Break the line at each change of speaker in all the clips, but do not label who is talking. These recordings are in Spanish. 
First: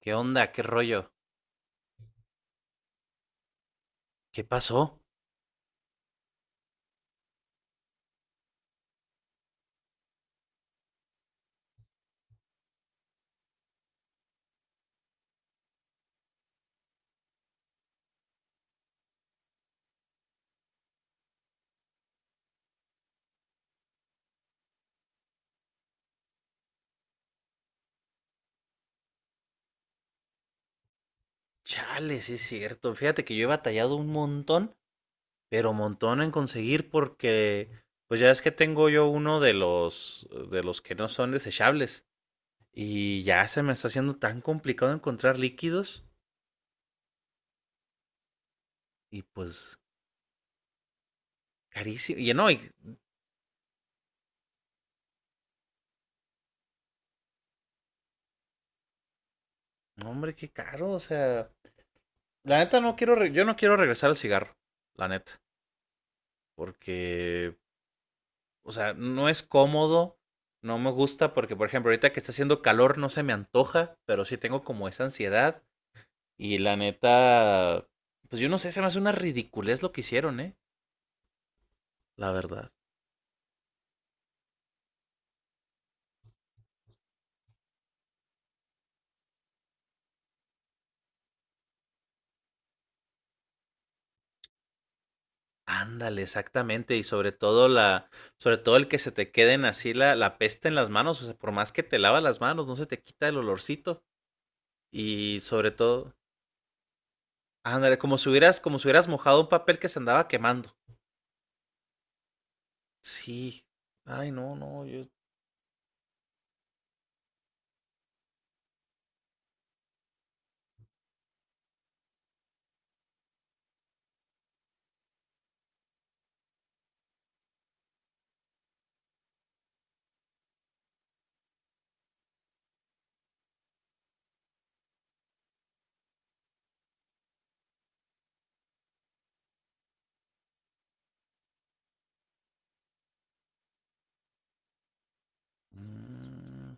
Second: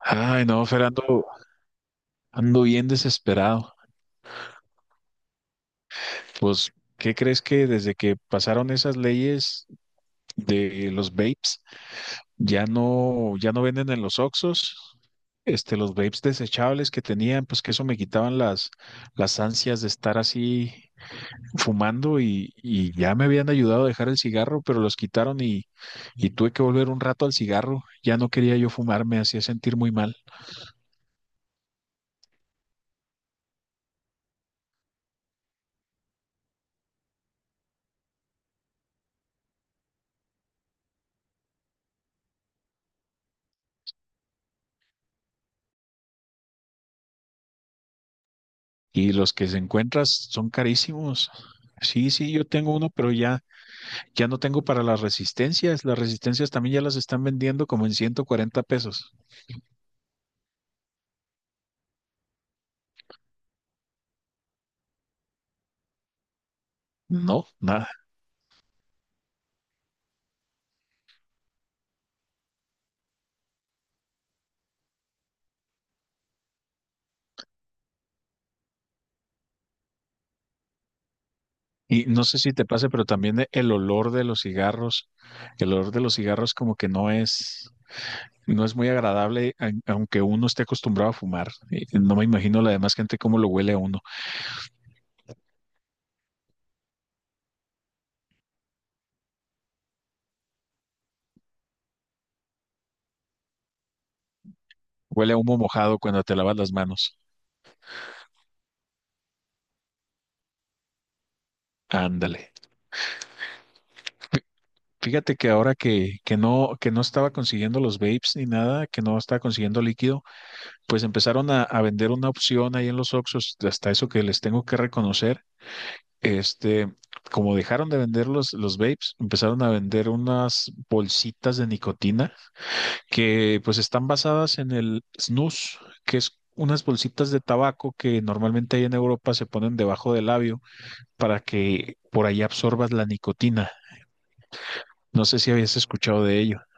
¿Qué
Ay,
onda? ¿Qué
no, Fernando,
rollo?
ando bien desesperado.
¿Qué pasó?
Pues, ¿qué crees que desde que pasaron esas leyes de los vapes, ya no, ya no venden en los Oxxos? Este, los vapes desechables que tenían, pues que eso me quitaban las ansias de estar así fumando y ya me habían ayudado a dejar el cigarro, pero los quitaron y tuve que volver un rato al cigarro. Ya no quería yo fumar, me hacía sentir muy mal.
Chale, sí es cierto. Fíjate que yo he batallado un montón, pero montón en conseguir pues ya es que tengo yo uno de los que no son desechables. Y ya se me está haciendo tan complicado encontrar líquidos
Y
y
los que se
pues
encuentras son carísimos. Sí,
carísimo.
sí, yo tengo uno, pero ya no tengo para las resistencias. Las resistencias también ya las están vendiendo como en 140 pesos.
No, hombre, qué caro. O sea, la neta yo no quiero regresar al cigarro, la neta,
No,
porque
nada.
o sea, no es cómodo, no me gusta porque, por ejemplo, ahorita que está haciendo calor no se me antoja, pero sí tengo como esa ansiedad y la neta, pues yo no sé, se me hace una ridiculez lo que hicieron, ¿eh?
Y no
La
sé si te
verdad.
pase, pero también el olor de los cigarros, el olor de los cigarros como que no es muy agradable, aunque uno esté acostumbrado a fumar. Y no me imagino la demás gente cómo lo huele a uno.
Ándale, exactamente, y sobre todo el que se te queden así la peste en las manos, o sea, por más que te lavas las manos, no se te quita el olorcito.
Huele a
Y
humo
sobre
mojado
todo,
cuando te lavas las manos.
ándale, como si hubieras mojado un papel que se andaba quemando.
Ándale.
Sí. Ay, no, no, yo.
Fíjate que ahora que no estaba consiguiendo los vapes ni nada, que no estaba consiguiendo líquido, pues empezaron a vender una opción ahí en los Oxxos, hasta eso que les tengo que reconocer. Este, como dejaron de vender los vapes, empezaron a vender unas bolsitas de nicotina que pues están basadas en el snus, que es unas bolsitas de tabaco que normalmente ahí en Europa se ponen debajo del labio para que por ahí absorbas la nicotina. No sé si habías escuchado de ello.
Mm.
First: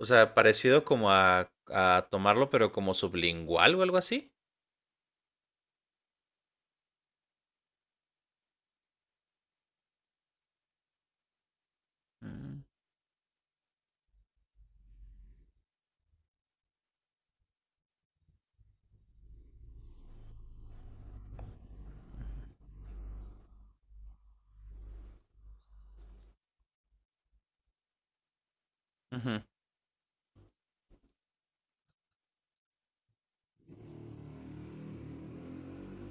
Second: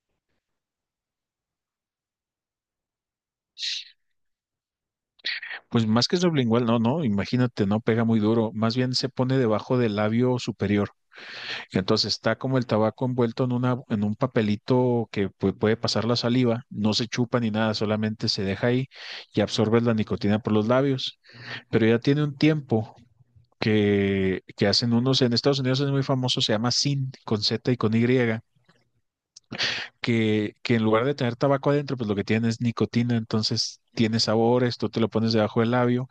O sea, parecido como a tomarlo, pero como sublingual o algo así.
Pues más que sublingual, no, no, imagínate, no pega muy duro, más bien se pone debajo del labio superior. Entonces está como
Mm.
el tabaco envuelto en una, en un papelito que puede pasar la saliva, no se chupa ni nada, solamente se deja ahí y absorbes la nicotina por los labios. Pero ya tiene un tiempo que hacen unos. En Estados Unidos es muy famoso, se llama sin con Z y con Y,
Ujú.
que en lugar de tener tabaco adentro, pues lo que tiene es nicotina, entonces tiene sabores, tú te lo pones debajo del labio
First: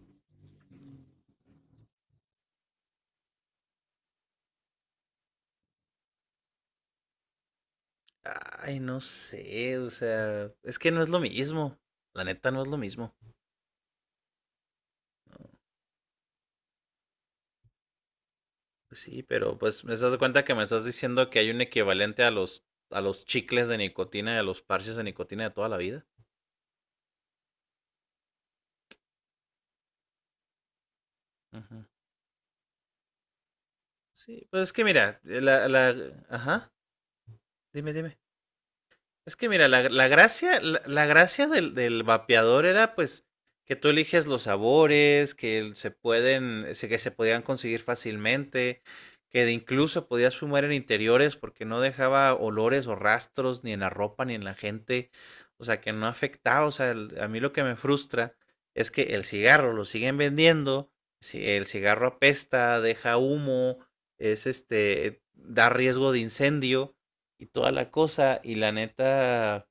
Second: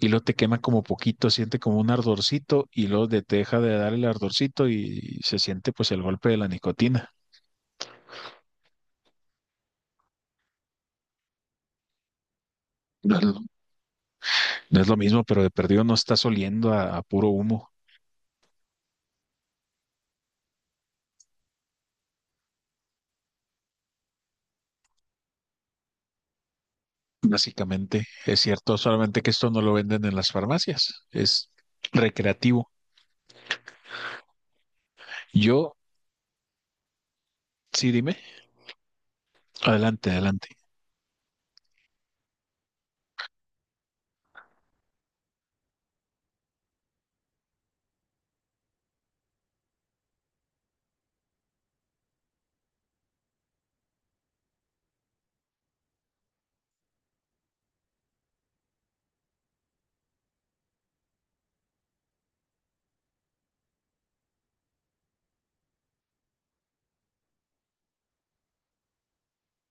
y luego te quema como poquito, siente como un ardorcito y luego te deja de dar el ardorcito y se siente pues el golpe de la nicotina.
Ay, no sé, o sea, es que no es lo mismo. La neta no es lo mismo.
No es lo, no es lo mismo, pero de perdido no estás oliendo a puro humo,
Pues sí, pero pues me estás de cuenta que me estás diciendo que hay un equivalente a los chicles de nicotina y a los parches de nicotina de toda la vida.
básicamente. Es cierto, solamente que esto no lo venden en las farmacias, es
Ujú.
recreativo.
Sí, pues es que mira,
Yo,
ajá,
sí, dime,
dime. Es que mira,
adelante, adelante.
la gracia del vapeador era pues que tú eliges los sabores, que se podían conseguir fácilmente, que de incluso podías fumar en interiores porque no dejaba olores o rastros ni en la ropa ni en la gente, o sea, que no afectaba, o sea, el- a mí lo que me frustra es que el cigarro lo siguen vendiendo, si el cigarro apesta, deja humo, es este, da riesgo de incendio y toda la cosa. Y la neta,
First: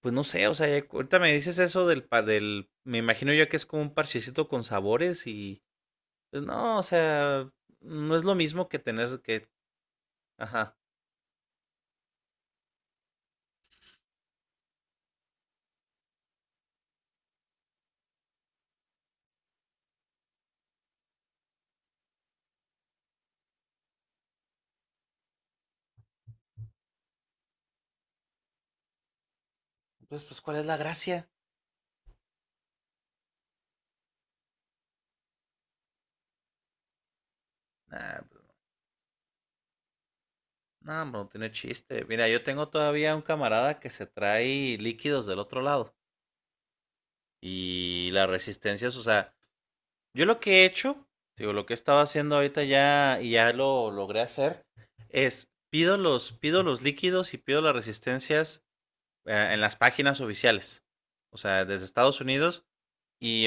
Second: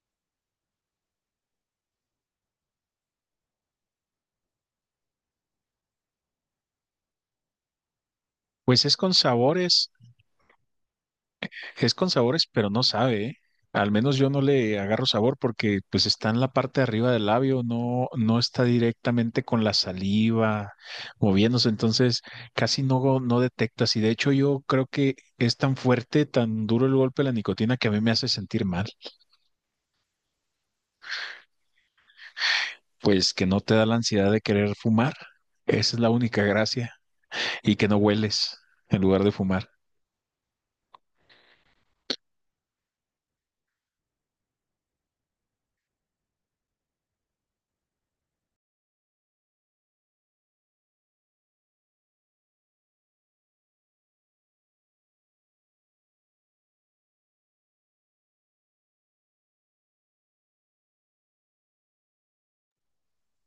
pues no sé, o sea, ya- ahorita me dices eso del, pa- del, me imagino yo que es como un parchecito con sabores y, pues no, o sea, no es lo mismo que
Pues es con
tener que,
sabores.
ajá.
Es con sabores, pero no sabe, ¿eh? Al menos yo no le agarro sabor porque pues está en la parte de arriba del labio, no, no está directamente con la saliva moviéndose, entonces casi no, no detectas. Y de hecho yo creo que es tan fuerte, tan duro el golpe de la nicotina que a mí me hace sentir mal,
Entonces, pues, ¿cuál es la gracia?
pues que no te da la ansiedad de querer fumar. Esa es la única gracia. Y que no
Nah,
hueles en lugar de fumar.
bro, no tiene chiste. Mira, yo tengo todavía un camarada que se trae líquidos del otro lado y las resistencias, o sea, yo lo que he hecho, digo, lo que he estado haciendo ahorita ya y ya lo logré hacer, es pido los líquidos y pido las resistencias en las páginas oficiales. O sea, desde Estados Unidos. Y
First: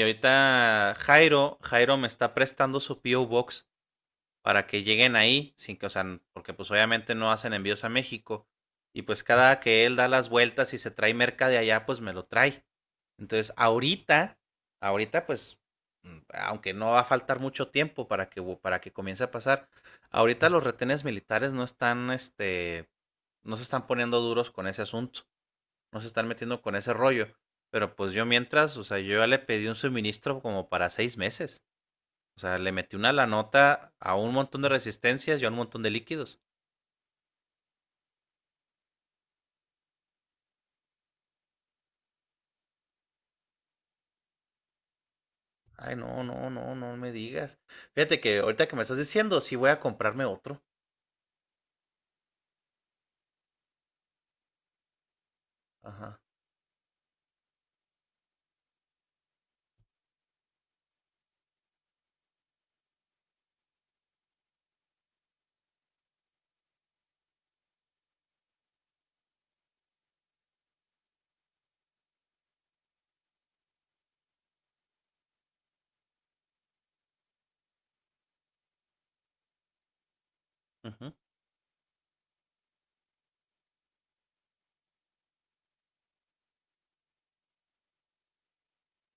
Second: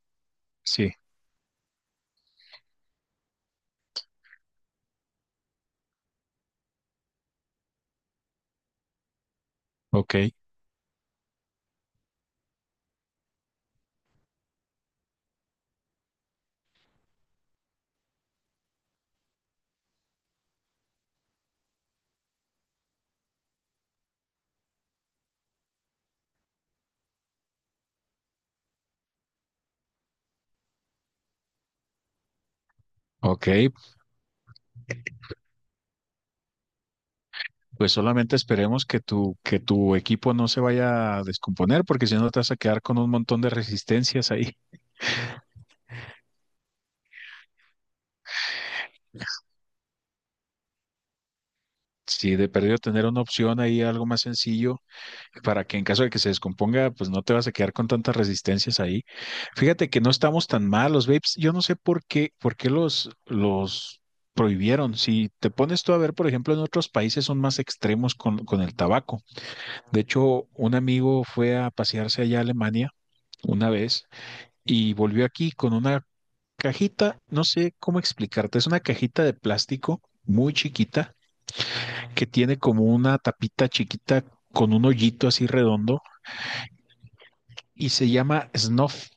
Sí,
ahorita Jairo me está prestando su PO Box para que lleguen ahí, sin que, o sea, porque pues obviamente no hacen envíos a México. Y pues cada que él da
ok,
las vueltas y se trae merca de allá, pues me lo trae. Entonces, ahorita, ahorita pues, aunque no va a faltar mucho tiempo para que comience a pasar, ahorita los retenes militares no están, este, no se están poniendo duros con ese asunto, no se están metiendo con ese rollo. Pero pues yo mientras, o sea, yo ya le pedí un suministro como para seis meses. O sea, le metí una la
ok,
nota a un montón de resistencias y a un montón de líquidos.
pues solamente esperemos que tu equipo no se vaya a descomponer, porque si no te vas a quedar con un montón de resistencias ahí.
Ay, no, no, no, no me digas. Fíjate que ahorita que me estás diciendo, sí voy a comprarme otro.
Si de perdido tener una opción ahí, algo más sencillo, para que en caso de que
Ajá.
se descomponga, pues no te vas a quedar con tantas resistencias ahí. Fíjate que no estamos tan mal, los vapes. Yo no sé por qué los prohibieron. Si te pones tú a ver, por ejemplo, en otros países son más extremos con el tabaco. De hecho, un amigo fue a pasearse allá a Alemania una vez y volvió aquí con una cajita, no sé cómo explicarte, es una cajita de plástico muy
Ujú.
chiquita que tiene como una tapita chiquita con un hoyito así redondo y se llama snuff.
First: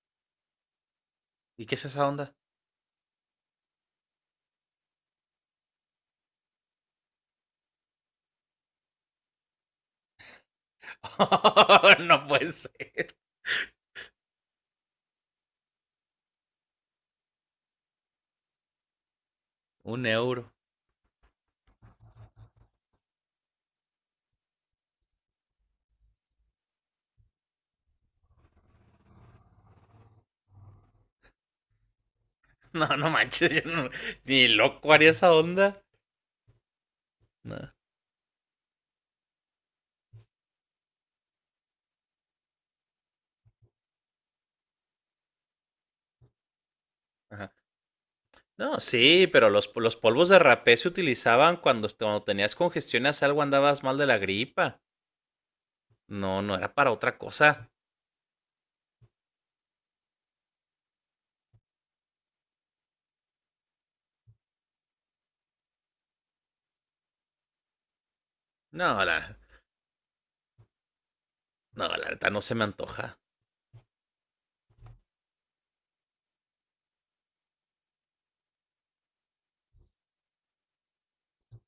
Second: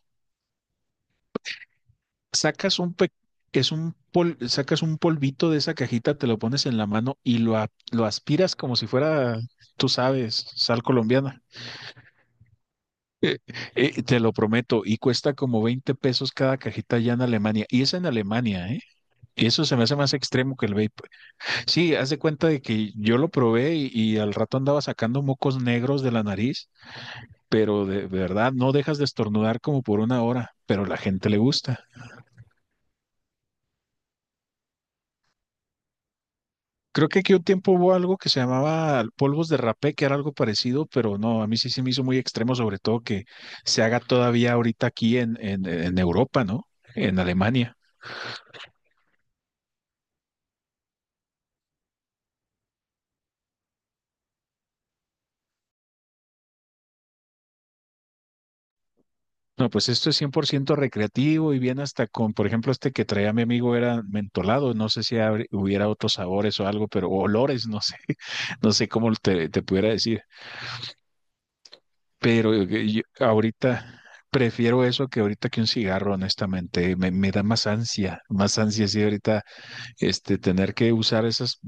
¿Y qué es esa onda?
Sacas un pe- Sacas un polvito de esa cajita, te lo pones en la mano y lo, lo aspiras como si fuera, tú sabes, sal colombiana.
No puede ser.
Te lo prometo, y cuesta como 20 pesos cada cajita allá en Alemania. Y es en Alemania, ¿eh? Eso se me hace
Un
más
euro.
extremo que el vape. Sí, haz de cuenta de que yo lo probé y al rato andaba sacando mocos negros de la nariz, pero de verdad no dejas de estornudar como por una hora, pero a la gente le gusta.
No, no manches, yo no- ni loco haría esa onda.
Creo que aquí un
No.
tiempo hubo algo que se llamaba polvos de rapé, que era algo parecido, pero no, a mí sí se me hizo muy extremo, sobre todo que se haga todavía ahorita aquí en Europa, ¿no? En
Ajá.
Alemania.
No, sí, pero los polvos de rapé se utilizaban cuando, est- cuando tenías congestiones, algo andabas mal de la gripa. No, no era para otra cosa.
No, pues esto es 100% recreativo y bien hasta con, por ejemplo, este que traía mi amigo era mentolado, no sé si hubiera otros sabores o algo, pero o olores, no sé, no
No,
sé cómo
la,
te pudiera decir,
no, la verdad no se
pero
me
yo
antoja.
ahorita prefiero eso que ahorita que un cigarro, honestamente, me da más ansia, sí, ahorita, este, tener que usar esas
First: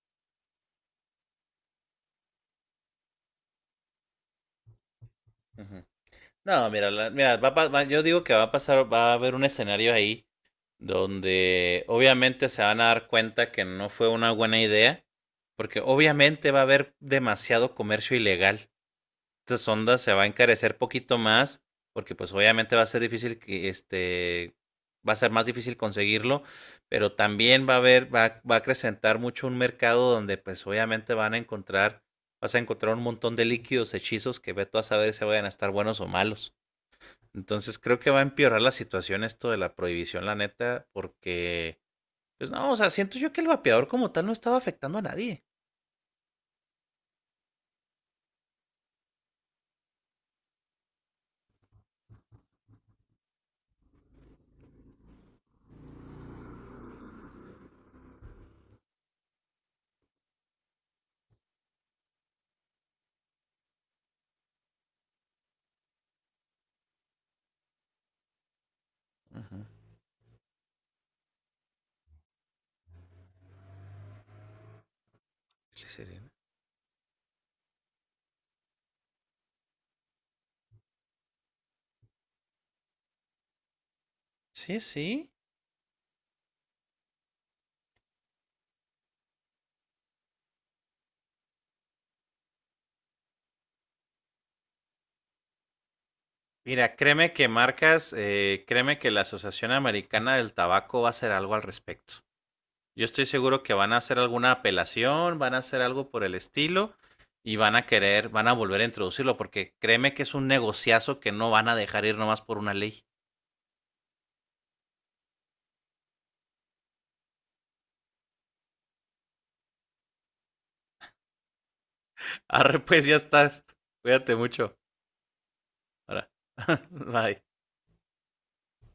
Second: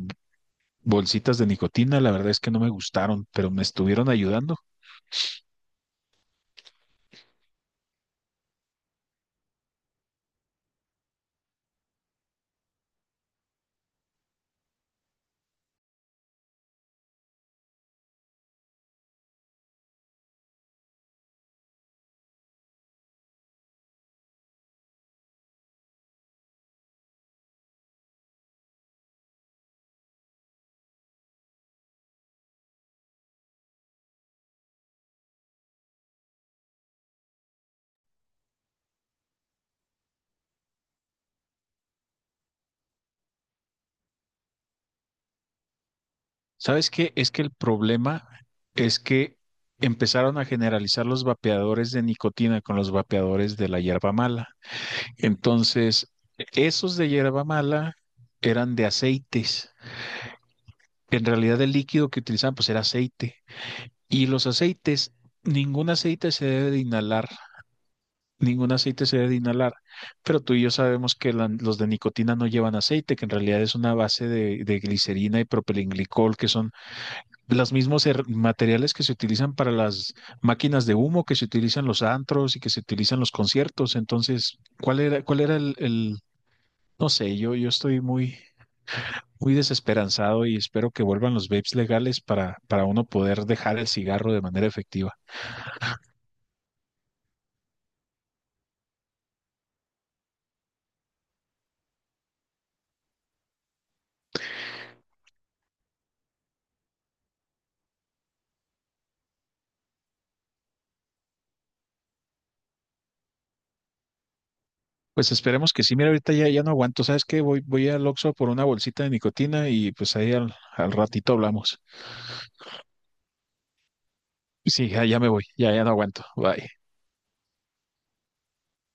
bolsitas de nicotina, la verdad es que no me gustaron, pero me estuvieron ayudando.
Ujú. No, mira, mira, va a pa- va- yo digo que va a pasar, va a haber un escenario ahí donde obviamente se van a dar cuenta que no fue una buena idea, porque obviamente va a haber demasiado comercio ilegal. Estas ondas se va a encarecer poquito más, porque pues obviamente va a ser difícil que este, va a ser más difícil conseguirlo, pero también va a haber, va a acrecentar mucho un mercado donde pues obviamente van a encontrar, vas a encontrar un montón de líquidos, hechizos que ve tú a saber si vayan a estar buenos o malos. Entonces creo que va a empeorar la situación esto de la prohibición, la neta, porque, pues no, o sea, siento yo que el vapeador como tal no estaba afectando a nadie.
¿Sabes qué? Es que el problema es que empezaron a generalizar los vapeadores de nicotina con los vapeadores de la hierba mala. Entonces, esos de hierba mala eran de aceites. En realidad el líquido que utilizaban pues era aceite. Y los aceites, ningún aceite se debe de inhalar, ningún aceite se debe de
Ajá,
inhalar. Pero tú y yo sabemos que los de nicotina no llevan aceite, que en realidad es una base de glicerina y
glicerina.
propilenglicol, que son los mismos materiales que se utilizan para las máquinas de humo, que se utilizan los antros y que se utilizan los conciertos. Entonces,
Sí, sí.
¿cuál era el, no sé, yo estoy muy, muy desesperanzado y espero que vuelvan los vapes legales para uno poder dejar el cigarro de manera efectiva.
Mira, créeme que la Asociación Americana del Tabaco va a hacer algo al respecto. Yo estoy seguro que van a hacer alguna apelación, van a hacer algo por el estilo y van a volver a introducirlo porque créeme que es un negociazo que no van a dejar ir nomás por una ley.
Pues esperemos que sí. Mira, ahorita ya no aguanto. ¿Sabes qué? Voy, voy al Oxxo por una bolsita de nicotina y pues ahí al ratito hablamos.
Arre, pues ya estás. Cuídate mucho.
Sí, ya me voy. Ya no aguanto.
Ahora.
Bye.
Bye.